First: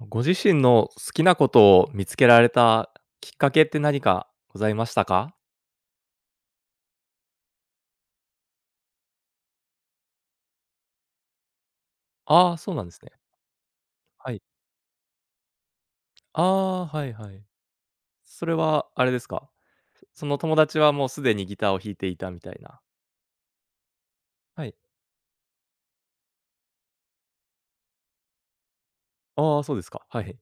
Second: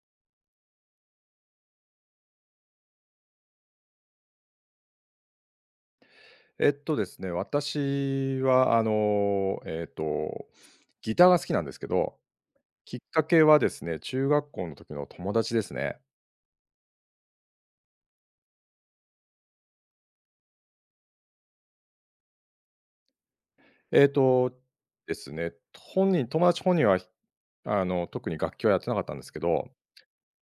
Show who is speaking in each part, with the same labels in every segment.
Speaker 1: ご自身の好きなことを見つけられたきっかけって何かございましたか？
Speaker 2: えっとですね、私はギターが好きなんですけど、
Speaker 1: ああ、そうなんで
Speaker 2: き
Speaker 1: す
Speaker 2: っ
Speaker 1: ね。
Speaker 2: かけはですね、中
Speaker 1: はい。
Speaker 2: 学校の時の友達ですね。
Speaker 1: ああ、はいはい。それはあれですか？その友達はもうすでにギターを弾いていたみたいな。
Speaker 2: えっと
Speaker 1: はい。
Speaker 2: 友達本人は、特に楽器はやってなかったんですけ
Speaker 1: ああ、
Speaker 2: ど、
Speaker 1: そうですか。はい。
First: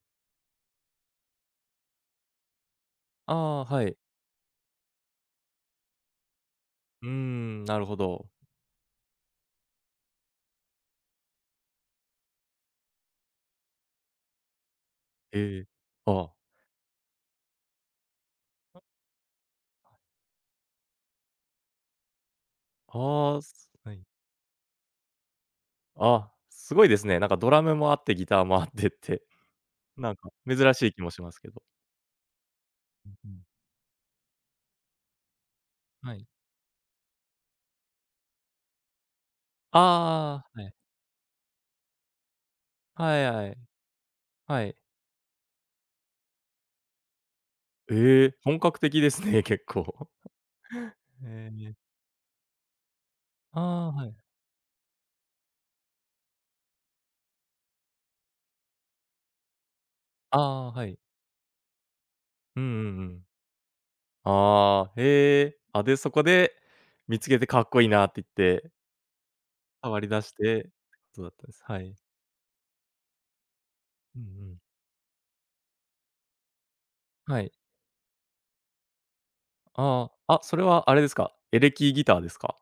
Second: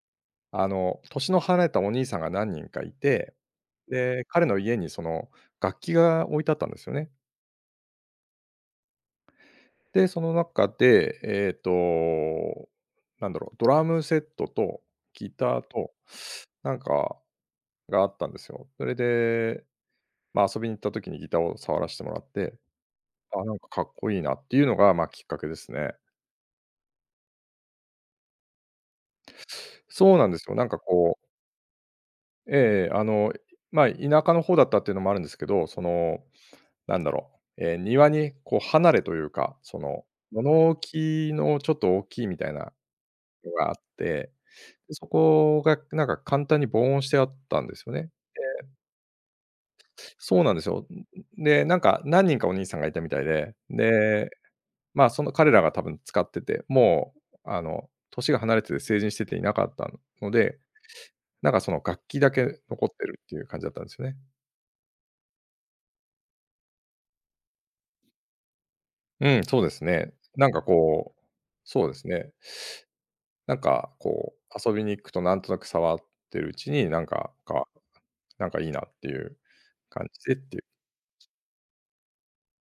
Speaker 2: 年の離れたお兄さんが何人かい
Speaker 1: あ
Speaker 2: て、
Speaker 1: あ、はい。
Speaker 2: で、彼の家にその楽器が置いてあったんですよ
Speaker 1: うー
Speaker 2: ね。
Speaker 1: ん、なるほど。
Speaker 2: で、その中で、なんだろう、ドラムセットとギタ
Speaker 1: え
Speaker 2: ー
Speaker 1: え。
Speaker 2: と、
Speaker 1: ああ。
Speaker 2: なんかがあったんですよ。それで、まあ、遊びに行った時にギターを触らしてもらって、
Speaker 1: ああ、
Speaker 2: あ、なん
Speaker 1: す
Speaker 2: かか
Speaker 1: は
Speaker 2: っ
Speaker 1: い。
Speaker 2: こいいなっていうのが、まあ、きっかけですね。
Speaker 1: あ、すごいですね。なんかドラムもあってギターもあってって、な
Speaker 2: そ
Speaker 1: ん
Speaker 2: うな
Speaker 1: か
Speaker 2: んですよ。
Speaker 1: 珍
Speaker 2: なんか
Speaker 1: しい気も
Speaker 2: こ
Speaker 1: し
Speaker 2: う、
Speaker 1: ますけど。
Speaker 2: ええあ
Speaker 1: うん
Speaker 2: の、
Speaker 1: うん。
Speaker 2: まあ、田舎の方だったっていうのもあるんですけど、そ
Speaker 1: は
Speaker 2: の、
Speaker 1: い。
Speaker 2: なんだろう、庭にこう離れというか、その、
Speaker 1: ああ、は
Speaker 2: 物
Speaker 1: い。
Speaker 2: 置のちょっと大きいみたいな
Speaker 1: はいは
Speaker 2: の
Speaker 1: い。
Speaker 2: があって、
Speaker 1: はい。
Speaker 2: そこがなんか簡単に防音してあったんですよね。
Speaker 1: ええ、本格的ですね、結構。
Speaker 2: そうなんですよ。
Speaker 1: え
Speaker 2: で、
Speaker 1: え、
Speaker 2: なんか何人かお兄さんがいたみたいで、
Speaker 1: ああ、はい。
Speaker 2: で、まあ、その彼らが多分使ってて、もう、年が離れてて成人してていなかったの
Speaker 1: あ
Speaker 2: で、
Speaker 1: あ、はい。
Speaker 2: なんかその楽器だけ
Speaker 1: うんう
Speaker 2: 残っ
Speaker 1: んう
Speaker 2: てる
Speaker 1: ん。
Speaker 2: っていう感じだったんですよね。
Speaker 1: ああ、へえ。あ、で、そこで見つけてかっこいいなって言って、
Speaker 2: うん、そうです
Speaker 1: 触り
Speaker 2: ね。
Speaker 1: 出し
Speaker 2: なんか
Speaker 1: て
Speaker 2: こう、
Speaker 1: そうだったんです。は
Speaker 2: そう
Speaker 1: い。
Speaker 2: ですね。なんか
Speaker 1: うんう
Speaker 2: こ
Speaker 1: ん。
Speaker 2: う、遊びに行くとなんとなく触ってるうちに、なんか、
Speaker 1: はい。
Speaker 2: なんかいいなっていう感
Speaker 1: あ
Speaker 2: じ
Speaker 1: あ、
Speaker 2: でっ
Speaker 1: あ、そ
Speaker 2: てい
Speaker 1: れ
Speaker 2: う。
Speaker 1: はあれですか、エレキギターですか？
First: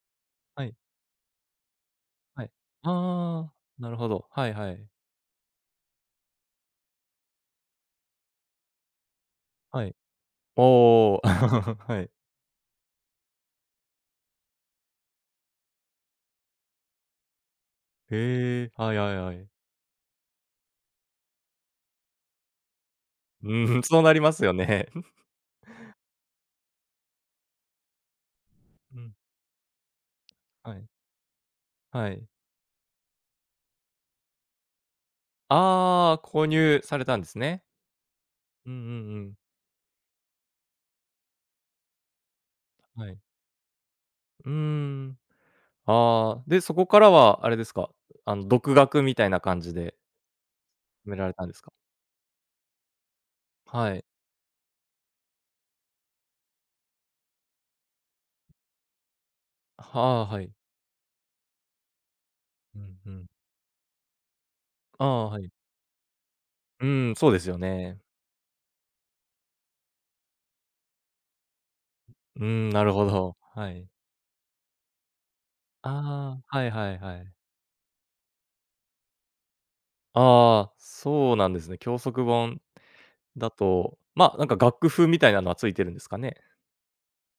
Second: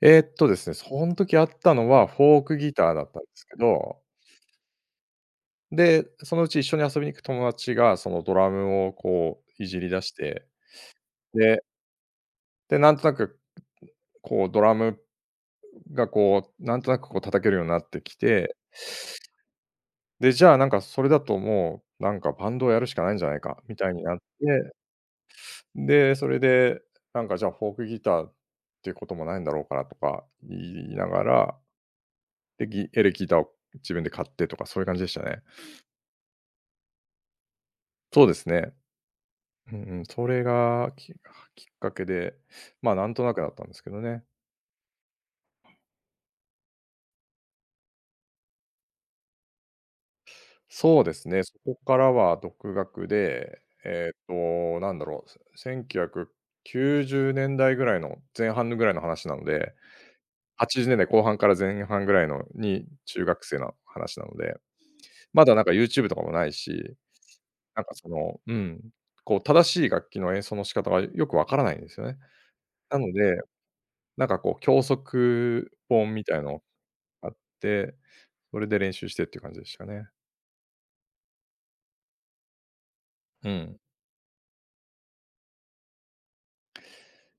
Speaker 2: で
Speaker 1: は
Speaker 2: す
Speaker 1: い、
Speaker 2: ね、その時あったのはフォー
Speaker 1: はい。
Speaker 2: クギターだったんです
Speaker 1: ああ、
Speaker 2: け
Speaker 1: なる
Speaker 2: ど、
Speaker 1: ほど。はいはい。
Speaker 2: で、そのうち一緒に遊びに行く友達がそのドラムをこういじ
Speaker 1: は
Speaker 2: り
Speaker 1: い。
Speaker 2: 出して、
Speaker 1: おお、
Speaker 2: で
Speaker 1: はい。
Speaker 2: で、なんとなくこうドラムがこう、なんとなくこう叩けるようになってきて、
Speaker 1: へえ、はいはいはい。
Speaker 2: で、じゃあなんかそれだともう、なんかバンドをやるしかないんじゃない
Speaker 1: う
Speaker 2: かみ
Speaker 1: ーん、
Speaker 2: たい
Speaker 1: そう
Speaker 2: に
Speaker 1: な
Speaker 2: なっ
Speaker 1: りますよ
Speaker 2: て、
Speaker 1: ね。
Speaker 2: で、それでなんかじゃあフォークギターってい う
Speaker 1: う
Speaker 2: こ
Speaker 1: ん、
Speaker 2: ともないんだろうからとか言
Speaker 1: はい、
Speaker 2: いながら、
Speaker 1: はい。
Speaker 2: で、エレキギターを自分で買ってとかそういう感じでしたね。
Speaker 1: ああ、購入されたんですね。
Speaker 2: そうです
Speaker 1: うん
Speaker 2: ね。
Speaker 1: うんうん。
Speaker 2: うんうん、それがきっかけで、まあな
Speaker 1: は
Speaker 2: ん
Speaker 1: い。
Speaker 2: となくだったんですけどね。
Speaker 1: うーん。ああ、で、そこからはあれですか、あの、独学みたいな感じで
Speaker 2: そう
Speaker 1: 決
Speaker 2: で
Speaker 1: めら
Speaker 2: す
Speaker 1: れ
Speaker 2: ね。
Speaker 1: たんで
Speaker 2: そ
Speaker 1: すか？
Speaker 2: こからは独学で、
Speaker 1: はい。
Speaker 2: なんだろう、1990年代ぐらいの前半のぐらいの話なので、
Speaker 1: はあ、はい。
Speaker 2: 80年代後半から前半ぐらいの
Speaker 1: う
Speaker 2: に
Speaker 1: んう
Speaker 2: 中
Speaker 1: ん。
Speaker 2: 学生の話なので、
Speaker 1: ああ、は
Speaker 2: ま
Speaker 1: い。
Speaker 2: だなんか YouTube とかもない
Speaker 1: う
Speaker 2: し、
Speaker 1: ーん、そうですよ
Speaker 2: なんか
Speaker 1: ね。
Speaker 2: その、うん、こう正しい楽器の演奏の仕方がよくわからないんですよね。
Speaker 1: うーん、なる
Speaker 2: な
Speaker 1: ほ
Speaker 2: の
Speaker 1: ど。
Speaker 2: で、
Speaker 1: はい。
Speaker 2: なんかこう教則本みた
Speaker 1: あ
Speaker 2: いの
Speaker 1: あ、はいはいは
Speaker 2: があ
Speaker 1: い。
Speaker 2: って、それで練習してっていう感じでしたね。
Speaker 1: ああ、そうなんですね。教則本
Speaker 2: う
Speaker 1: だ
Speaker 2: ん。
Speaker 1: と、ま、なんか楽譜みたいなのはついてるんですかね？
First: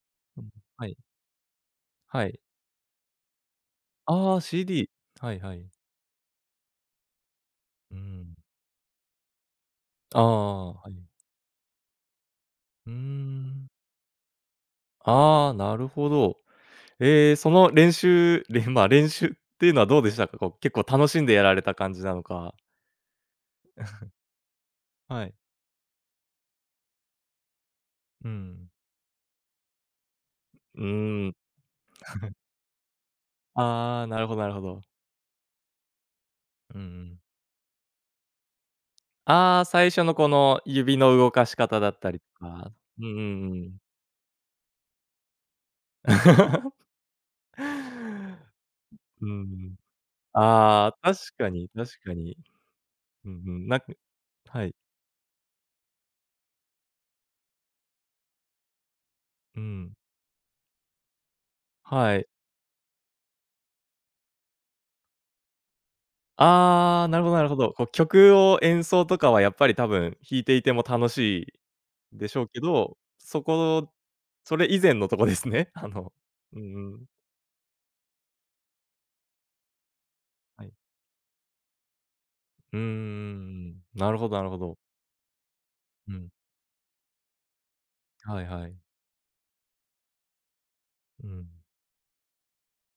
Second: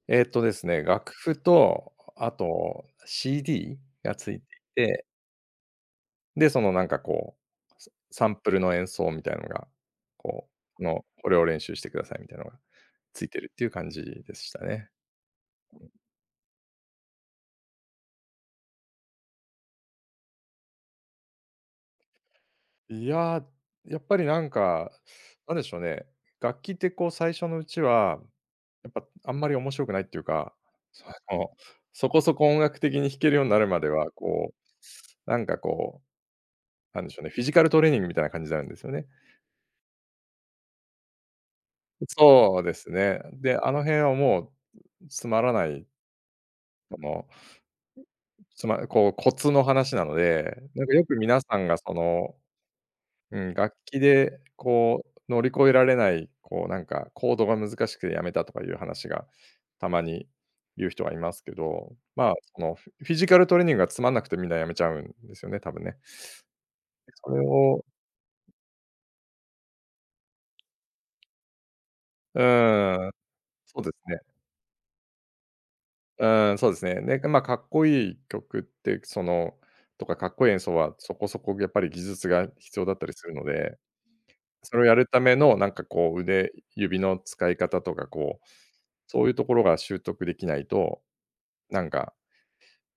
Speaker 1: うん、
Speaker 2: ですね、
Speaker 1: はい、
Speaker 2: 楽譜と、
Speaker 1: は
Speaker 2: あ
Speaker 1: い。
Speaker 2: と CD がつ
Speaker 1: あ
Speaker 2: い
Speaker 1: あ、
Speaker 2: てい
Speaker 1: CD。
Speaker 2: て、
Speaker 1: はいはい。
Speaker 2: で、そのなんかこう、サ
Speaker 1: うー
Speaker 2: サ
Speaker 1: ん。
Speaker 2: ンプルの演奏みたいのが、
Speaker 1: あ
Speaker 2: こう、
Speaker 1: あ、
Speaker 2: こ
Speaker 1: は
Speaker 2: の、
Speaker 1: い。
Speaker 2: これを練習してくださいみたいなのが
Speaker 1: うー
Speaker 2: ついてるってい
Speaker 1: ん。
Speaker 2: う感じでしたね。
Speaker 1: ああ、なるほど。ええ、その練習まあ、練習っていうのはどうでしたか？こう、結構楽しんでやられた感じなのか
Speaker 2: いや、やっぱりなんか、
Speaker 1: はい。
Speaker 2: なんでしょうね、楽器ってこう最初のうちは、
Speaker 1: うん。
Speaker 2: やっぱあんまり面白くないっていうか、
Speaker 1: う
Speaker 2: そ
Speaker 1: ーん。
Speaker 2: の、そこそこ音楽的に弾けるようになるまで
Speaker 1: ああ、
Speaker 2: は、
Speaker 1: なるほどなる
Speaker 2: こ
Speaker 1: ほど。
Speaker 2: う、なんかこ
Speaker 1: うんう
Speaker 2: う、なんでし
Speaker 1: ん。
Speaker 2: ょうね、フィジカルトレーニングみたいな感じになるんですよね。
Speaker 1: ああ、最初のこの指の動かし方だったりと
Speaker 2: そう
Speaker 1: か。
Speaker 2: です
Speaker 1: うんう
Speaker 2: ね。
Speaker 1: んう
Speaker 2: で、あ
Speaker 1: ん。
Speaker 2: の辺はもうつまらない、あの、こう
Speaker 1: う
Speaker 2: コツの
Speaker 1: ん。
Speaker 2: 話なので、なん
Speaker 1: あ
Speaker 2: かよ
Speaker 1: あ、
Speaker 2: く
Speaker 1: 確
Speaker 2: 皆
Speaker 1: か
Speaker 2: さん
Speaker 1: に
Speaker 2: がそ
Speaker 1: 確か
Speaker 2: の、
Speaker 1: に。うん
Speaker 2: う
Speaker 1: う
Speaker 2: ん、
Speaker 1: ん。
Speaker 2: 楽
Speaker 1: なん
Speaker 2: 器で
Speaker 1: はい。
Speaker 2: こう乗り越えられない、こうなんかコードが難しくてやめたとかいう話が
Speaker 1: う
Speaker 2: た
Speaker 1: ん。
Speaker 2: まに言う人はいますけど、
Speaker 1: はい。
Speaker 2: まあ、そのフィジカルトレーニングがつまんなくてみんなやめちゃうんですよね、多分ね。
Speaker 1: ああ、なるほ
Speaker 2: そ
Speaker 1: ど
Speaker 2: れ
Speaker 1: なるほど。こ
Speaker 2: を、
Speaker 1: う曲を演奏とかはやっぱり多分弾いていても楽しいでしょ
Speaker 2: う
Speaker 1: うけど、
Speaker 2: ん、
Speaker 1: そ
Speaker 2: そうで
Speaker 1: こ
Speaker 2: すね。
Speaker 1: それ以前のとこですね。あの、
Speaker 2: うーん、
Speaker 1: う
Speaker 2: そう
Speaker 1: ん
Speaker 2: です
Speaker 1: うん。
Speaker 2: ね。で、まあ、かっこいい曲って、そのとか、かっこいい演
Speaker 1: はい。
Speaker 2: 奏はそこそこやっぱり技術が
Speaker 1: うー
Speaker 2: 必要だったりするの
Speaker 1: ん。
Speaker 2: で、
Speaker 1: なるほどなるほ
Speaker 2: そ
Speaker 1: ど。
Speaker 2: れをやるためのなんか
Speaker 1: う
Speaker 2: こう
Speaker 1: ん。
Speaker 2: 腕指の使い方とか、こ
Speaker 1: はい
Speaker 2: う、
Speaker 1: はい。
Speaker 2: そういうところが習得できないと、
Speaker 1: うん。
Speaker 2: なんか、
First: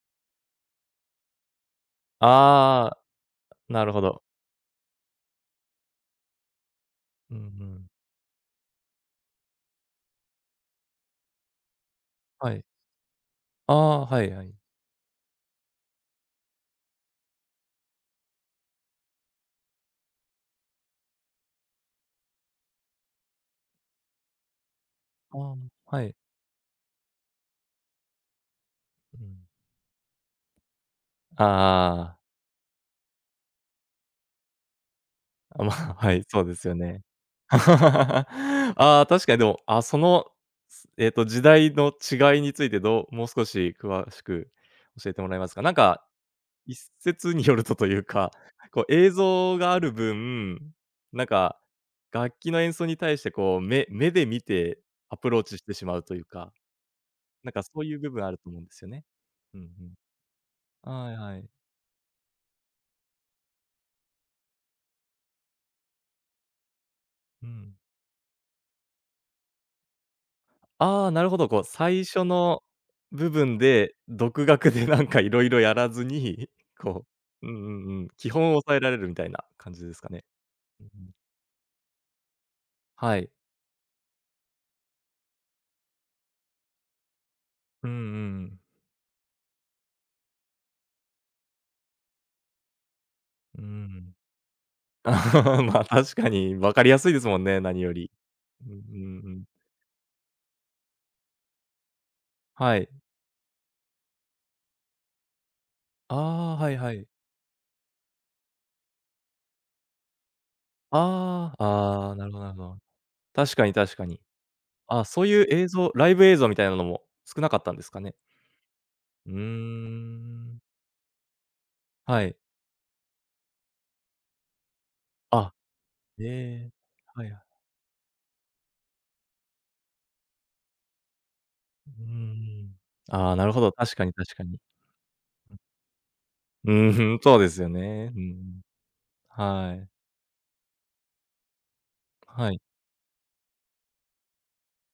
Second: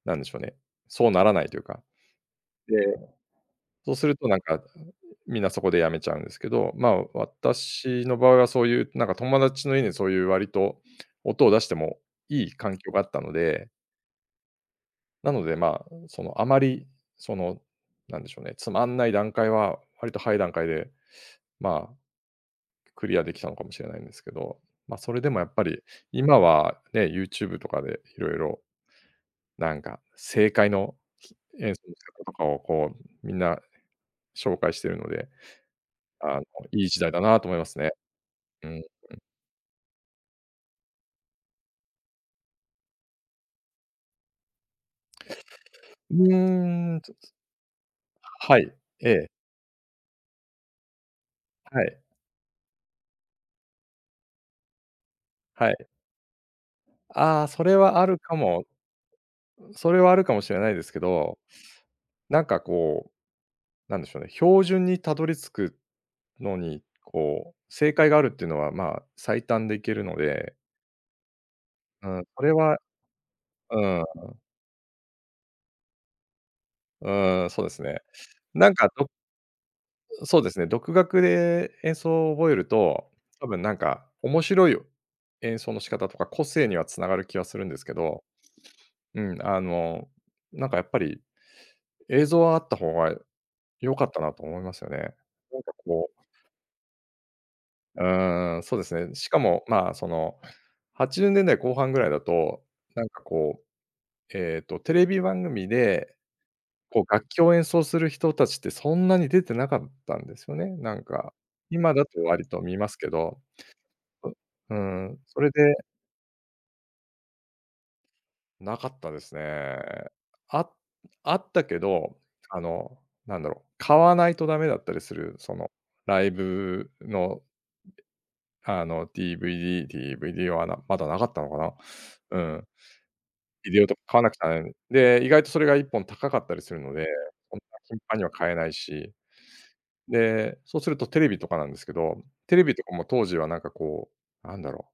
Speaker 2: なんでしょうね、そうならないというか。で、
Speaker 1: ああ、なる
Speaker 2: そう
Speaker 1: ほ
Speaker 2: する
Speaker 1: ど。
Speaker 2: となんか、みんなそこでやめちゃうんですけど、まあ、
Speaker 1: うんうん。
Speaker 2: 私の場合はそういうなんか友達の家にそういう割と音を出してもい
Speaker 1: は
Speaker 2: い
Speaker 1: い。
Speaker 2: 環境があったので
Speaker 1: ああ、はいはい。
Speaker 2: なので、まあ、その、あまり、その、なんでしょうね、つまんない段階は、割と早い段階で、まあ、クリアできたのかもしれないんですけど、まあ、それで
Speaker 1: あ
Speaker 2: もやっ
Speaker 1: あ、
Speaker 2: ぱり、
Speaker 1: はい。
Speaker 2: 今はね、YouTube とかでいろいろ、
Speaker 1: うん。
Speaker 2: なんか、正解の
Speaker 1: あ
Speaker 2: 演奏の
Speaker 1: あ
Speaker 2: 仕
Speaker 1: あ。
Speaker 2: 方とかを、こう、みんな紹介しているので、
Speaker 1: あ、まあ、はい、
Speaker 2: あ
Speaker 1: そ
Speaker 2: の、
Speaker 1: うですよ
Speaker 2: いい時
Speaker 1: ね。
Speaker 2: 代だなと思いますね。うん。
Speaker 1: ああ、確かにでも、あ、その、すえっと、時代の違いについてどうもう少し詳しく教えてもらえますか？なんか、
Speaker 2: う
Speaker 1: 一
Speaker 2: ーん、
Speaker 1: 説によるとというか、
Speaker 2: はい、
Speaker 1: こう映
Speaker 2: ええ、
Speaker 1: 像がある分、なんか、
Speaker 2: はい、
Speaker 1: 楽器の演奏に対してこう、目で見てアプローチし
Speaker 2: は
Speaker 1: て
Speaker 2: い。
Speaker 1: しまうというか、
Speaker 2: ああ、
Speaker 1: なんか
Speaker 2: そ
Speaker 1: そ
Speaker 2: れ
Speaker 1: ういう
Speaker 2: はあ
Speaker 1: 部
Speaker 2: る
Speaker 1: 分あ
Speaker 2: か
Speaker 1: ると思うん
Speaker 2: も
Speaker 1: ですよね。うん
Speaker 2: それは
Speaker 1: う
Speaker 2: あるかもしれないで
Speaker 1: ん。
Speaker 2: すけ
Speaker 1: はいは
Speaker 2: ど、
Speaker 1: い。
Speaker 2: なんかこう、なんでしょうね、標準にたどり着くのに、
Speaker 1: う
Speaker 2: こう、
Speaker 1: ん。
Speaker 2: 正解があるっていうのは、まあ、最短でいけるので、
Speaker 1: ああ、なるほど、こう最
Speaker 2: う
Speaker 1: 初
Speaker 2: ん、それ
Speaker 1: の
Speaker 2: は、
Speaker 1: 部分
Speaker 2: う
Speaker 1: で、
Speaker 2: ん、う
Speaker 1: 独学でなんかいろいろやらずに、こう、う
Speaker 2: ん、
Speaker 1: ん
Speaker 2: そうです
Speaker 1: うん
Speaker 2: ね。
Speaker 1: うん、基本を
Speaker 2: なん
Speaker 1: 抑え
Speaker 2: か、
Speaker 1: られるみたいな感じですかね。
Speaker 2: そうですね、
Speaker 1: うん
Speaker 2: 独
Speaker 1: うん。
Speaker 2: 学で演奏を覚えると、
Speaker 1: はい。
Speaker 2: 多分なんか、面白い演奏の仕方とか、個性にはつながる気はするんです
Speaker 1: うんう
Speaker 2: け
Speaker 1: んう
Speaker 2: ど、
Speaker 1: ん。
Speaker 2: うん、あの、なんかやっぱり、映像はあった方が良かったなと思いますよね。な んか
Speaker 1: まあ
Speaker 2: こ
Speaker 1: 確
Speaker 2: う、
Speaker 1: かに分かりやすいですもんね、何よ
Speaker 2: う
Speaker 1: り。
Speaker 2: ーん、
Speaker 1: うん
Speaker 2: そうです
Speaker 1: う
Speaker 2: ね。
Speaker 1: ん
Speaker 2: し
Speaker 1: う
Speaker 2: か
Speaker 1: ん。
Speaker 2: も、まあ、その、80年代後半ぐらいだと、
Speaker 1: はい。
Speaker 2: なんかこう、テレビ番組で、
Speaker 1: ああ、はいは
Speaker 2: こ
Speaker 1: い。
Speaker 2: う、楽器を演奏する人たちってそんなに出てなかったんですよね、なんか。
Speaker 1: ああ、
Speaker 2: 今だ
Speaker 1: ああ、
Speaker 2: と
Speaker 1: なるほど
Speaker 2: 割
Speaker 1: なる
Speaker 2: と
Speaker 1: ほ
Speaker 2: 見
Speaker 1: ど。
Speaker 2: ますけど、
Speaker 1: 確かに確かに。
Speaker 2: うう
Speaker 1: あ、
Speaker 2: ん、
Speaker 1: そう
Speaker 2: そ
Speaker 1: いう
Speaker 2: れ
Speaker 1: 映
Speaker 2: で
Speaker 1: 像ライブ映像みたいなのも少なかったんですかね。
Speaker 2: なかったで
Speaker 1: う
Speaker 2: す
Speaker 1: ー
Speaker 2: ね。あ
Speaker 1: ん。
Speaker 2: あったけど、
Speaker 1: はい。
Speaker 2: あの、なんだろう、買わないとダメだったりする、
Speaker 1: あ、
Speaker 2: その、ライ
Speaker 1: ええ、
Speaker 2: ブ
Speaker 1: はいは
Speaker 2: の、
Speaker 1: い。
Speaker 2: あの、DVD はな、まだなかったのかな。
Speaker 1: うー
Speaker 2: うん、
Speaker 1: ん。ああ、なるほど、
Speaker 2: ビデオと
Speaker 1: 確
Speaker 2: か
Speaker 1: かに
Speaker 2: 買わな
Speaker 1: 確
Speaker 2: く
Speaker 1: か
Speaker 2: ちゃな
Speaker 1: に。
Speaker 2: らない。で、意外とそれが1本高かったり
Speaker 1: う
Speaker 2: するので、
Speaker 1: ーん、そうで
Speaker 2: そん
Speaker 1: すよ
Speaker 2: な頻
Speaker 1: ね。う
Speaker 2: 繁
Speaker 1: んう
Speaker 2: には買え
Speaker 1: ん。
Speaker 2: ないし、
Speaker 1: はい。
Speaker 2: で、そうするとテレビとかなんですけど、
Speaker 1: は
Speaker 2: テ
Speaker 1: い。
Speaker 2: レビとかも当時はなんかこう、なんだろ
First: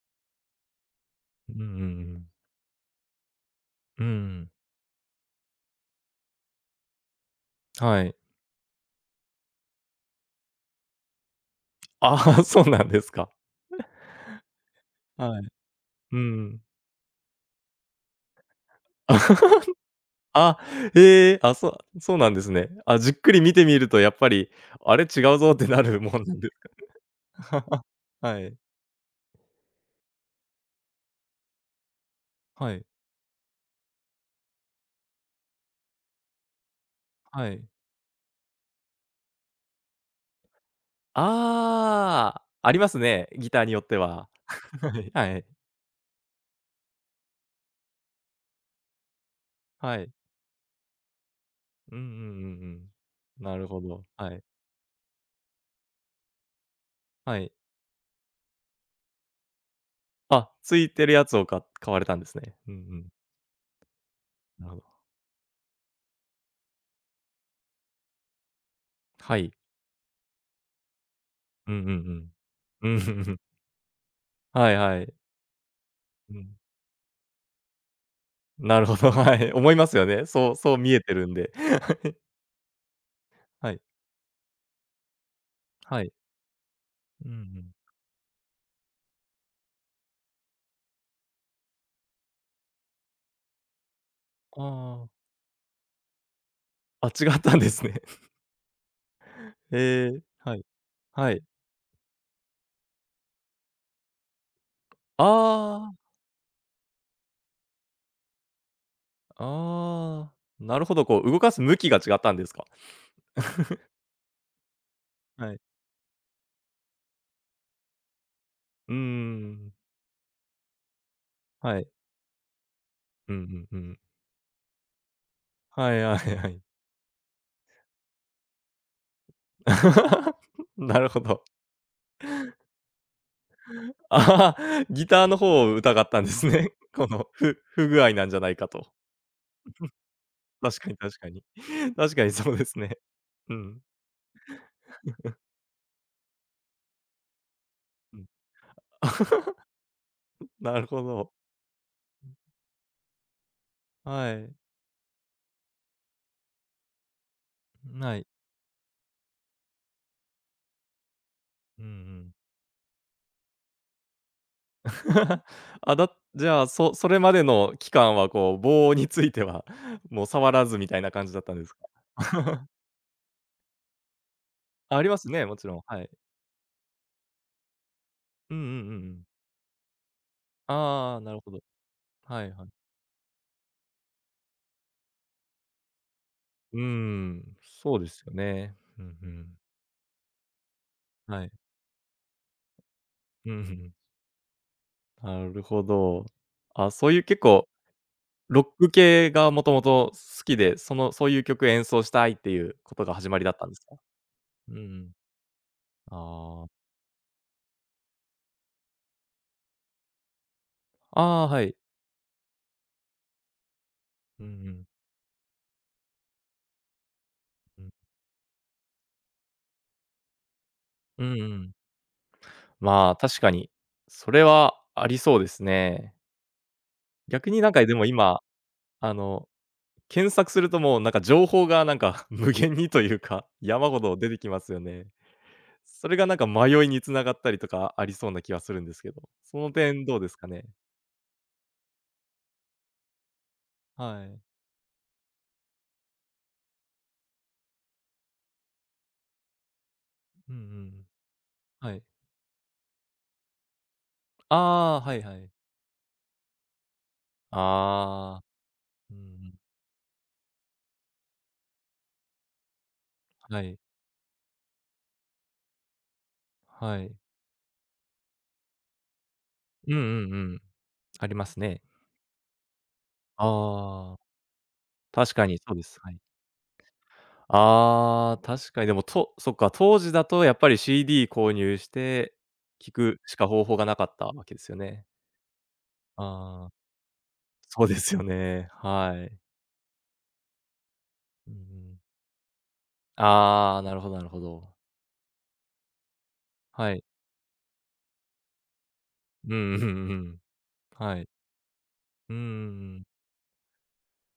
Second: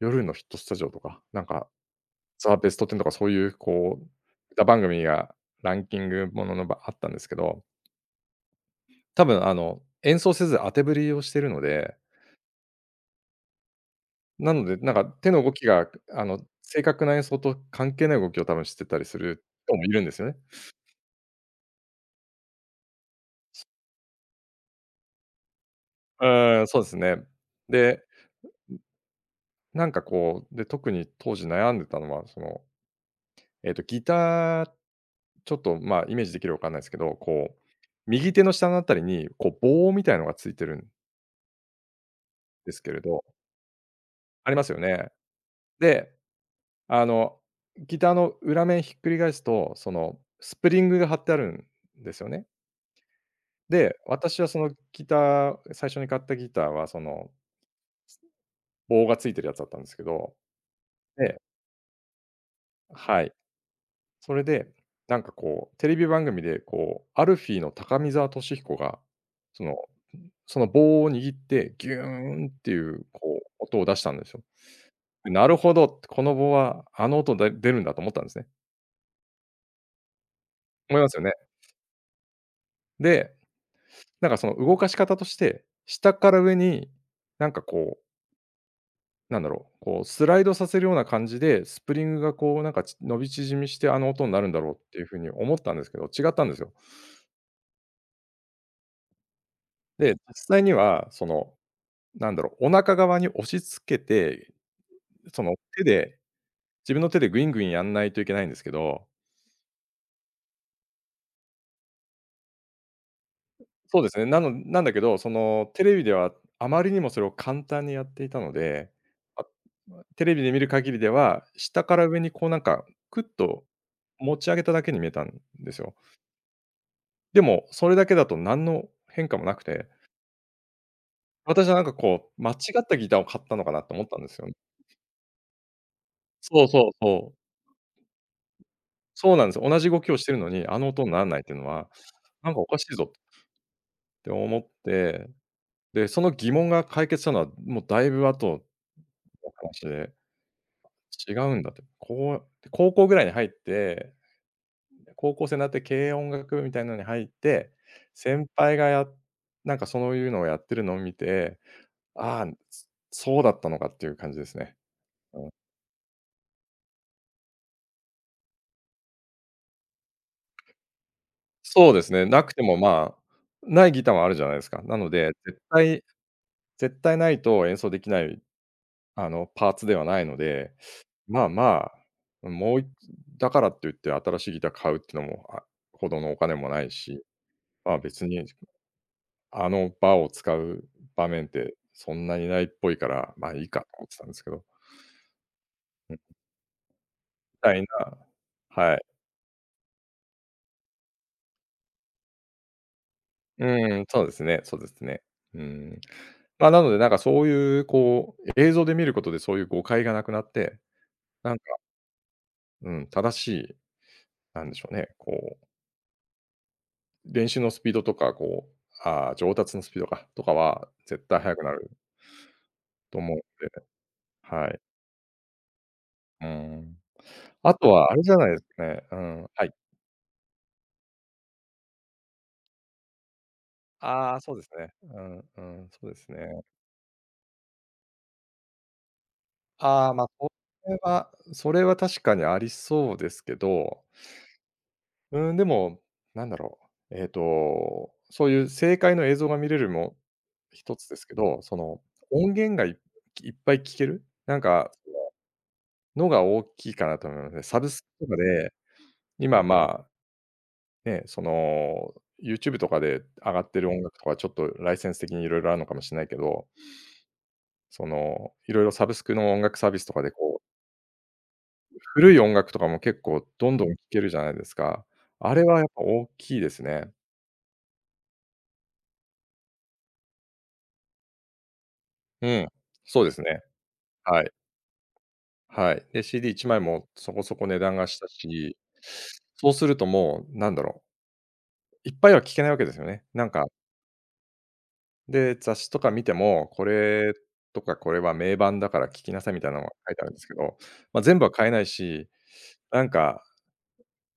Speaker 2: う、夜のヒットスタジオとか、なん
Speaker 1: うんう
Speaker 2: か、
Speaker 1: んうん。
Speaker 2: ザ・ベストテンとかそういうこ
Speaker 1: う
Speaker 2: う、
Speaker 1: ん。
Speaker 2: 歌番組がランキングもののあったんですけど、
Speaker 1: はい。
Speaker 2: 多分あの、演奏せず当て振りをしてるので、
Speaker 1: ああ、そうなんですか。
Speaker 2: なので、なんか手
Speaker 1: は
Speaker 2: の
Speaker 1: い。
Speaker 2: 動きが
Speaker 1: う
Speaker 2: あの、
Speaker 1: ん。
Speaker 2: 正確な演奏と関係ない動きを多分してたりする人もいるんで すよね。
Speaker 1: あ、へえ、あ、そうなんですね。あ、じっくり見てみるとやっぱり、あれ、違うぞってなるもん
Speaker 2: う
Speaker 1: なんで
Speaker 2: ーん、そうですね。
Speaker 1: すか？
Speaker 2: で、
Speaker 1: はい。
Speaker 2: なんかこう、で、特に当時悩んでたのは、その、
Speaker 1: はい。
Speaker 2: ギター、ちょっと、まあ、イメージできるかわかんないですけど、
Speaker 1: は
Speaker 2: こう、
Speaker 1: い。
Speaker 2: 右手の下のあたりに、こう、棒みたいのがついてるん
Speaker 1: ああ、
Speaker 2: で
Speaker 1: あり
Speaker 2: す
Speaker 1: ま
Speaker 2: け
Speaker 1: す
Speaker 2: れど、
Speaker 1: ね、ギターによっては。
Speaker 2: ありますよ
Speaker 1: はい。
Speaker 2: ね。
Speaker 1: はい。
Speaker 2: で、あの、ギターの裏面ひっくり返すと、そ
Speaker 1: はい。
Speaker 2: の、スプリングが張ってあるん
Speaker 1: うんうんう
Speaker 2: ですよね。
Speaker 1: んうん。なるほ
Speaker 2: で、
Speaker 1: ど。は
Speaker 2: 私
Speaker 1: い。
Speaker 2: はそのギター最初に買ったギターは、その、
Speaker 1: はい。
Speaker 2: 棒がついてるやつだったんですけど、
Speaker 1: あ、ついてるやつ
Speaker 2: で、
Speaker 1: をか買われたんですね。うんうん。
Speaker 2: はい。それ
Speaker 1: な
Speaker 2: で、
Speaker 1: るほど。
Speaker 2: なんかこう、テレビ番組でこう、アルフィーの高見沢俊彦が、
Speaker 1: はい。
Speaker 2: そのその棒を握っ
Speaker 1: う
Speaker 2: て、ギュ
Speaker 1: ん
Speaker 2: ーンってい
Speaker 1: うんうん。うん
Speaker 2: う、
Speaker 1: うんうん。
Speaker 2: こう、音を出したんですよ。
Speaker 1: はいはい。
Speaker 2: で、なるほどって、こ
Speaker 1: う
Speaker 2: の
Speaker 1: ん。
Speaker 2: 棒はあの音で出るんだと思ったんですね。
Speaker 1: なるほど、はい。思いますよね。そうそう見
Speaker 2: 思
Speaker 1: え
Speaker 2: いま
Speaker 1: て
Speaker 2: すよ
Speaker 1: る
Speaker 2: ね。
Speaker 1: んで。
Speaker 2: で、
Speaker 1: はい。
Speaker 2: なんかその動かし方として、
Speaker 1: はい。
Speaker 2: 下から上に、
Speaker 1: うんう
Speaker 2: なんか
Speaker 1: ん。
Speaker 2: こう、なんだろう、こうスライドさせるような感じで、スプリングがこうなんか伸び縮みして、あの音になるんだ
Speaker 1: あ
Speaker 2: ろうっていうふう
Speaker 1: あ。
Speaker 2: に思ったんですけど、違ったんですよ。
Speaker 1: あ、違ったんですね。え
Speaker 2: で、
Speaker 1: え、
Speaker 2: 実
Speaker 1: は
Speaker 2: 際
Speaker 1: い。
Speaker 2: には、そ
Speaker 1: はい。
Speaker 2: の、なんだろう、お腹側に押し付けて、その手
Speaker 1: あ
Speaker 2: で、自分の手でグイングインやんないといけないんですけど、
Speaker 1: あ、ああ。なるほど、こう動かす向きが違ったんですか？
Speaker 2: そうですね、なんだけど、そ
Speaker 1: はい。
Speaker 2: のテレビではあまりにもそれを簡単にやっていたので、
Speaker 1: うー
Speaker 2: あ、
Speaker 1: ん。
Speaker 2: まテレビで見る限りでは、
Speaker 1: は
Speaker 2: 下
Speaker 1: い。
Speaker 2: から上にこうなんか、クッ
Speaker 1: う
Speaker 2: と
Speaker 1: んうんうん。
Speaker 2: 持ち上げただけに見えたんです
Speaker 1: は
Speaker 2: よ。
Speaker 1: いはいはい。
Speaker 2: でも、それだけだと何の変化もなくて、
Speaker 1: なるほど。
Speaker 2: 私はなんかこう、間違ったギターを買ったのかなと思ったんですよ
Speaker 1: あ
Speaker 2: ね。
Speaker 1: あ、ギターの方を疑ったんです
Speaker 2: そう
Speaker 1: ね。
Speaker 2: そ う
Speaker 1: この、
Speaker 2: そう。
Speaker 1: 不具合なんじゃないかと。
Speaker 2: そうなんですよ。同じ動きをしてるのに、
Speaker 1: 確
Speaker 2: あ
Speaker 1: か
Speaker 2: の
Speaker 1: に
Speaker 2: 音に
Speaker 1: 確
Speaker 2: なら
Speaker 1: か
Speaker 2: ない
Speaker 1: に。
Speaker 2: っていうのは、
Speaker 1: 確かにそ
Speaker 2: なん
Speaker 1: う
Speaker 2: か
Speaker 1: で
Speaker 2: おか
Speaker 1: す
Speaker 2: しい
Speaker 1: ね。
Speaker 2: ぞ
Speaker 1: うん、
Speaker 2: って思って、で、その疑問が解決したのは、もうだい
Speaker 1: うん
Speaker 2: ぶ後 の話で、
Speaker 1: なるほど。
Speaker 2: 違うんだって。こう高校ぐらいに入って、
Speaker 1: はい。
Speaker 2: 高校生になって軽音楽部みたいなのに入って、
Speaker 1: ない。
Speaker 2: 先輩がなんかそういうのをやってるのを見て、
Speaker 1: うんうん。
Speaker 2: ああ、そうだったのかっていう感じですね。うん。
Speaker 1: あ、じゃあ、それまでの期間はこう、棒については、もう触らずみたいな感じだったんですか？
Speaker 2: そうですね、なくて もまあ、ないギターもあるじゃないですか。な
Speaker 1: あり
Speaker 2: の
Speaker 1: ます
Speaker 2: で、
Speaker 1: ね、も
Speaker 2: 絶
Speaker 1: ちろん。は
Speaker 2: 対
Speaker 1: い。
Speaker 2: 絶対ないと演奏できない、
Speaker 1: うんうんうんうん。
Speaker 2: あの、パーツではないので
Speaker 1: ああ、なる
Speaker 2: まあ
Speaker 1: ほど。
Speaker 2: ま
Speaker 1: は
Speaker 2: あ、
Speaker 1: いはい。
Speaker 2: もういだからって言って新しいギター買うってのも、あ、ほどのお金も
Speaker 1: う
Speaker 2: ないし、
Speaker 1: ん、
Speaker 2: ま
Speaker 1: そ
Speaker 2: あ、
Speaker 1: うです
Speaker 2: 別
Speaker 1: よ
Speaker 2: に
Speaker 1: ね。うんうん。
Speaker 2: あの場を使う場
Speaker 1: は
Speaker 2: 面っ
Speaker 1: い。
Speaker 2: てそんなにないっぽいから、ま
Speaker 1: う
Speaker 2: あ、
Speaker 1: ん、
Speaker 2: いいかと
Speaker 1: ん。
Speaker 2: 思ってたんですけど、み
Speaker 1: なるほど。あ、そういう結構
Speaker 2: たいな。
Speaker 1: ロック
Speaker 2: はい。
Speaker 1: 系がもともと好きで、その、そういう曲演奏したいっていうことが始まりだったんですか？
Speaker 2: うん、そうですね
Speaker 1: う
Speaker 2: そ
Speaker 1: んう
Speaker 2: うです
Speaker 1: ん。
Speaker 2: ね。うん。
Speaker 1: ああ、
Speaker 2: ま、なので、なんかそういうこう、映像で見ることでそういう誤解がなくなって、
Speaker 1: ああ、
Speaker 2: なん
Speaker 1: は
Speaker 2: か、
Speaker 1: い。
Speaker 2: うん、正しい、
Speaker 1: うんう
Speaker 2: なんでし
Speaker 1: ん。
Speaker 2: ょうね、こう、練習のス
Speaker 1: うん。
Speaker 2: ピードとか、こう、ああ、上達のスピードか、とかは
Speaker 1: う
Speaker 2: 絶
Speaker 1: ん
Speaker 2: 対
Speaker 1: う
Speaker 2: 速く
Speaker 1: ん。
Speaker 2: なる
Speaker 1: まあ、
Speaker 2: と思う
Speaker 1: 確
Speaker 2: ん
Speaker 1: かに、
Speaker 2: で、
Speaker 1: それ
Speaker 2: はい。
Speaker 1: はありそうですね。
Speaker 2: うーん。
Speaker 1: 逆になん
Speaker 2: あ
Speaker 1: か
Speaker 2: と
Speaker 1: でも
Speaker 2: はあれじゃ
Speaker 1: 今、
Speaker 2: ないですかね、
Speaker 1: あ
Speaker 2: うん、
Speaker 1: の、
Speaker 2: はい。
Speaker 1: 検索するともうなんか情報がなんか 無限にというか、山ほど出
Speaker 2: あ
Speaker 1: て
Speaker 2: あ、
Speaker 1: き
Speaker 2: そう
Speaker 1: ま
Speaker 2: です
Speaker 1: すよ
Speaker 2: ね。
Speaker 1: ね。
Speaker 2: うん、うん、そ
Speaker 1: そ
Speaker 2: うで
Speaker 1: れが
Speaker 2: す
Speaker 1: なんか
Speaker 2: ね。
Speaker 1: 迷いに繋がったりとかありそうな気はするんですけど、その点
Speaker 2: ああ、
Speaker 1: どう
Speaker 2: ま、
Speaker 1: ですかね？
Speaker 2: それは確かにありそうですけど、
Speaker 1: はい。
Speaker 2: うーん、でも、なんだろう、そういう正解の映像が見れるも
Speaker 1: うんう
Speaker 2: 一
Speaker 1: ん。
Speaker 2: つですけど、そ
Speaker 1: は
Speaker 2: の、
Speaker 1: い。
Speaker 2: 音源がいっぱい聴ける、
Speaker 1: あ
Speaker 2: なんか、
Speaker 1: あ、はいはい。
Speaker 2: のが大きいかなと思いますね。サブスクとか
Speaker 1: ああ、
Speaker 2: で、
Speaker 1: うんうん。
Speaker 2: 今、まあね、その、YouTube とかで上
Speaker 1: は
Speaker 2: がっ
Speaker 1: い。
Speaker 2: てる音楽とかちょっとライセンス的にいろいろあるのかもしれないけど、
Speaker 1: はい。
Speaker 2: その、いろいろサブスクの音楽サー
Speaker 1: うんう
Speaker 2: ビ
Speaker 1: ん
Speaker 2: スとかで
Speaker 1: う
Speaker 2: こ
Speaker 1: ん。
Speaker 2: う、
Speaker 1: ありますね。
Speaker 2: 古い音楽とかも結構どんどん聴
Speaker 1: ああ、
Speaker 2: けるじゃないですか。
Speaker 1: 確か
Speaker 2: あ
Speaker 1: に
Speaker 2: れ
Speaker 1: そう
Speaker 2: は
Speaker 1: で
Speaker 2: やっ
Speaker 1: す。
Speaker 2: ぱ
Speaker 1: はい。
Speaker 2: 大きいですね。
Speaker 1: ああ、確かにでも、そっか、当時だとやっぱり CD 購入して
Speaker 2: うん、
Speaker 1: 聞く
Speaker 2: そうで
Speaker 1: し
Speaker 2: す
Speaker 1: か
Speaker 2: ね。
Speaker 1: 方法がなかった
Speaker 2: は
Speaker 1: わ
Speaker 2: い。
Speaker 1: けですよね。
Speaker 2: はい。で、
Speaker 1: あ
Speaker 2: CD1
Speaker 1: あ、
Speaker 2: 枚もそこそこ値
Speaker 1: そうで
Speaker 2: 段が
Speaker 1: す
Speaker 2: し
Speaker 1: よ
Speaker 2: た
Speaker 1: ね。
Speaker 2: し、
Speaker 1: はい。
Speaker 2: そうするともう、なんだろ
Speaker 1: うんうん。
Speaker 2: う、いっぱいは聴けないわけですよね。なんか
Speaker 1: ああ、なるほどなるほど。
Speaker 2: で、雑誌とか見ても、こ
Speaker 1: はい。
Speaker 2: れとかこれは名盤だから聞きなさ
Speaker 1: う
Speaker 2: いみたい
Speaker 1: んう
Speaker 2: な
Speaker 1: ん
Speaker 2: の
Speaker 1: う
Speaker 2: が
Speaker 1: ん
Speaker 2: 書
Speaker 1: う
Speaker 2: いてあるん
Speaker 1: ん。
Speaker 2: ですけど、
Speaker 1: は
Speaker 2: まあ、
Speaker 1: い。
Speaker 2: 全部は買えないし、
Speaker 1: うんうんう
Speaker 2: な
Speaker 1: ん。
Speaker 2: んか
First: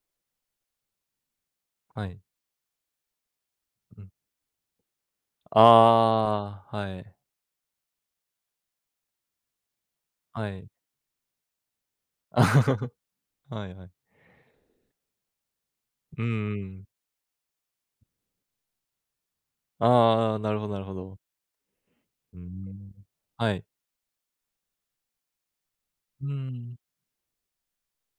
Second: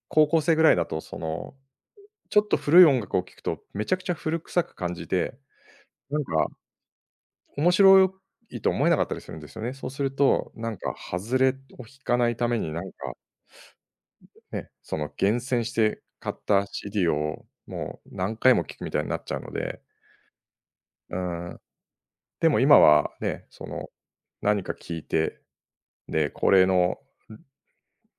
Speaker 2: 高校生ぐらいだと、その、
Speaker 1: はい。
Speaker 2: ちょっと古い音楽を聴くと、めちゃ
Speaker 1: う
Speaker 2: く
Speaker 1: ん。
Speaker 2: ちゃ古臭く感じて、なんか
Speaker 1: ああ、はい。
Speaker 2: 面白いと思えなかったりするんですよね。そうする
Speaker 1: は
Speaker 2: と、
Speaker 1: い。
Speaker 2: なんか外れを引かないために、なん か
Speaker 1: はいはい。
Speaker 2: ね、その厳選して
Speaker 1: うん
Speaker 2: 買っ
Speaker 1: う
Speaker 2: た
Speaker 1: ん。
Speaker 2: CD をもう何回も聴くみたいになっちゃうので、
Speaker 1: ああ、なるほどなるほ
Speaker 2: う
Speaker 1: ど。
Speaker 2: ん、
Speaker 1: う
Speaker 2: でも今
Speaker 1: ん。
Speaker 2: はね、
Speaker 1: はい。
Speaker 2: その、何か聞いて
Speaker 1: う
Speaker 2: で、これ
Speaker 1: ん。
Speaker 2: の、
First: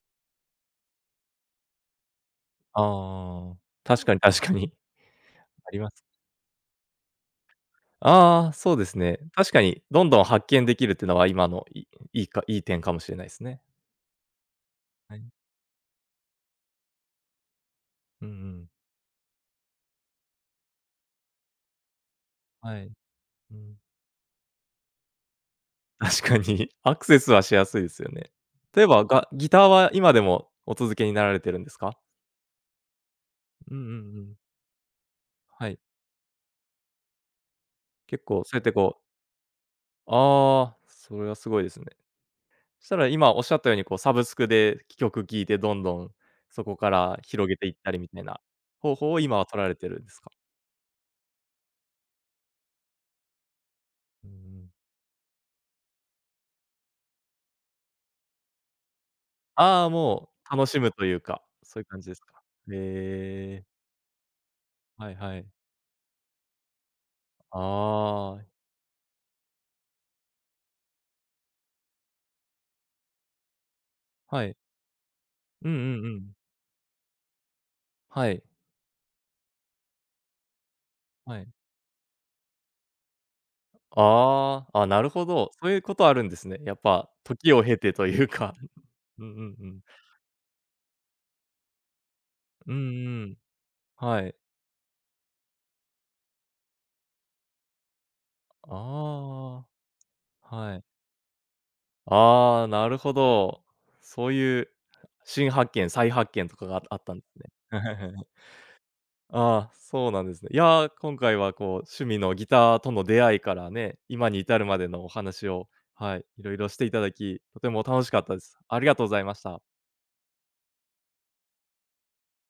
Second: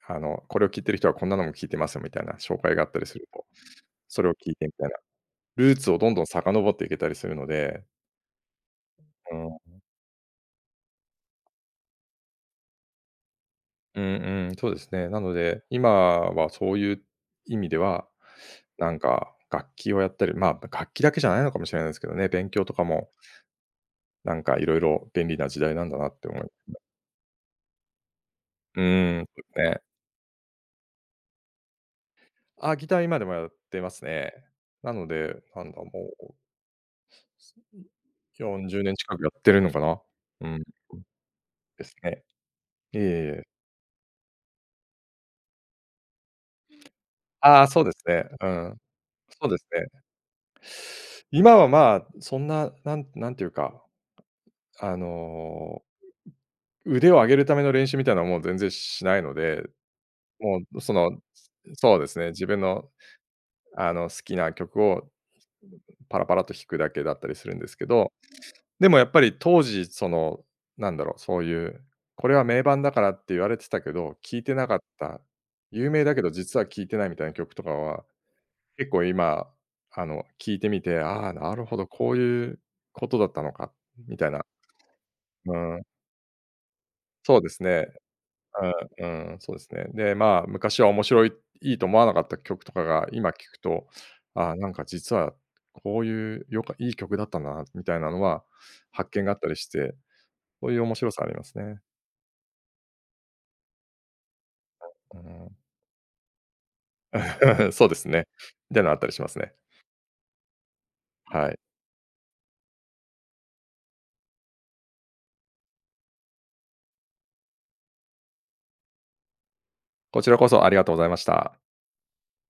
Speaker 2: あの、これを聴いてる人はこんなのも聴いてますよみたいな紹介があったりすると、
Speaker 1: ああ。確かに
Speaker 2: それを聴
Speaker 1: 確か
Speaker 2: いて
Speaker 1: に。
Speaker 2: みたいな、
Speaker 1: あ
Speaker 2: ルー
Speaker 1: りま
Speaker 2: ツを
Speaker 1: す。
Speaker 2: どんどん遡っていけたりするので、
Speaker 1: ああ、そうですね。
Speaker 2: う
Speaker 1: 確か
Speaker 2: ん、
Speaker 1: にどんどん発見できるっていうのは今のいい点かもしれないですね。
Speaker 2: うんうん、そうですね。
Speaker 1: は
Speaker 2: な
Speaker 1: い。
Speaker 2: ので、今はそういう意味では、
Speaker 1: うんうん。
Speaker 2: なんか楽器をやったり、まあ、楽器だけじゃないのかもしれないですけどね、勉強と
Speaker 1: は
Speaker 2: か
Speaker 1: い。
Speaker 2: も、
Speaker 1: うん。
Speaker 2: なんかいろいろ便利な時代なん だなっ
Speaker 1: 確
Speaker 2: て思
Speaker 1: か
Speaker 2: いま
Speaker 1: に
Speaker 2: す。
Speaker 1: アクセスはしやすいですよね。
Speaker 2: う
Speaker 1: 例えば、
Speaker 2: ん、そうで
Speaker 1: ギタ
Speaker 2: す
Speaker 1: ー
Speaker 2: ね。
Speaker 1: は今でもお続けになられてるんですか？
Speaker 2: あ、ギター今でもやっ
Speaker 1: うんう
Speaker 2: て
Speaker 1: ん
Speaker 2: ま
Speaker 1: う
Speaker 2: すね。
Speaker 1: ん。
Speaker 2: なので、な
Speaker 1: は
Speaker 2: ん
Speaker 1: い。
Speaker 2: だ、もう
Speaker 1: 結構そうやって
Speaker 2: 40年
Speaker 1: こう、
Speaker 2: 近くやってるのかな。うん、
Speaker 1: ああ、それはすごいです
Speaker 2: で
Speaker 1: ね。
Speaker 2: すね。
Speaker 1: そした
Speaker 2: いえい
Speaker 1: ら今おっ
Speaker 2: え。
Speaker 1: しゃったようにこうサブスクで曲聴いてどんどんそこから広げ
Speaker 2: あ
Speaker 1: て
Speaker 2: あ、
Speaker 1: いっ
Speaker 2: そう
Speaker 1: た
Speaker 2: で
Speaker 1: り
Speaker 2: す
Speaker 1: みたい
Speaker 2: ね。
Speaker 1: な
Speaker 2: うん。
Speaker 1: 方法を今は
Speaker 2: そうで
Speaker 1: 取
Speaker 2: す
Speaker 1: られてる
Speaker 2: ね。
Speaker 1: んですか？
Speaker 2: 今は、まあ、そんな、なんていうか、
Speaker 1: うん。
Speaker 2: あの、腕を上げるための練習みたいなのはもう全然しないので、
Speaker 1: ああ、もう
Speaker 2: も
Speaker 1: 楽し
Speaker 2: う、
Speaker 1: む
Speaker 2: そ
Speaker 1: と
Speaker 2: の、
Speaker 1: いうか、そういう
Speaker 2: そう
Speaker 1: 感
Speaker 2: で
Speaker 1: じで
Speaker 2: す
Speaker 1: す
Speaker 2: ね、
Speaker 1: か？
Speaker 2: 自分
Speaker 1: へ
Speaker 2: の、
Speaker 1: え、
Speaker 2: あの、好きな曲を
Speaker 1: はいはい。
Speaker 2: パラパラと弾くだけだったりするんですけど、
Speaker 1: ああ、
Speaker 2: でもやっぱり当時、その、なんだろう、そういう、これは名盤だからって言われてたけど、聴
Speaker 1: は
Speaker 2: いて
Speaker 1: い。
Speaker 2: なかった、
Speaker 1: うんう
Speaker 2: 有名
Speaker 1: んう
Speaker 2: だけど
Speaker 1: ん。
Speaker 2: 実は聴いてないみたいな曲とかは、
Speaker 1: はい、
Speaker 2: 結構今、あの、聴いてみて、ああ、
Speaker 1: はい。
Speaker 2: なるほど、こういうことだったのか、みたいな。
Speaker 1: ああ、あ、なるほど。
Speaker 2: う
Speaker 1: そういう
Speaker 2: ん、
Speaker 1: ことあるんですね。やっぱ
Speaker 2: そうで
Speaker 1: 時を
Speaker 2: す
Speaker 1: 経て
Speaker 2: ね。
Speaker 1: というか。
Speaker 2: うん、
Speaker 1: うん
Speaker 2: うん、
Speaker 1: う
Speaker 2: そう
Speaker 1: ん
Speaker 2: で
Speaker 1: う
Speaker 2: す
Speaker 1: ん。
Speaker 2: ね。で、まあ、昔は面白いいいと思わなかった曲
Speaker 1: う
Speaker 2: と
Speaker 1: ん
Speaker 2: かが、
Speaker 1: う
Speaker 2: 今
Speaker 1: ん。
Speaker 2: 聴くと、
Speaker 1: はい。
Speaker 2: ああ、なんか実はこういういい曲だったなみたいなのは、
Speaker 1: あ
Speaker 2: 発見があったりして、
Speaker 1: あ、
Speaker 2: そう
Speaker 1: は
Speaker 2: いう
Speaker 1: い。
Speaker 2: 面白さありますね。
Speaker 1: ああ、なるほど。そういう
Speaker 2: う
Speaker 1: 新
Speaker 2: ん。
Speaker 1: 発見、再発見とかがあったんですね。
Speaker 2: そうです ね。みたいなのあったりしますね。
Speaker 1: ああ、そうなんですね。いやー、今回
Speaker 2: は
Speaker 1: は
Speaker 2: い。
Speaker 1: こう趣味のギターとの出会いからね、今に至るまでのお話を、はい、いろいろしていただき、とても楽しかったです。ありがとうございました。
Speaker 2: こちらこそありがとうございました。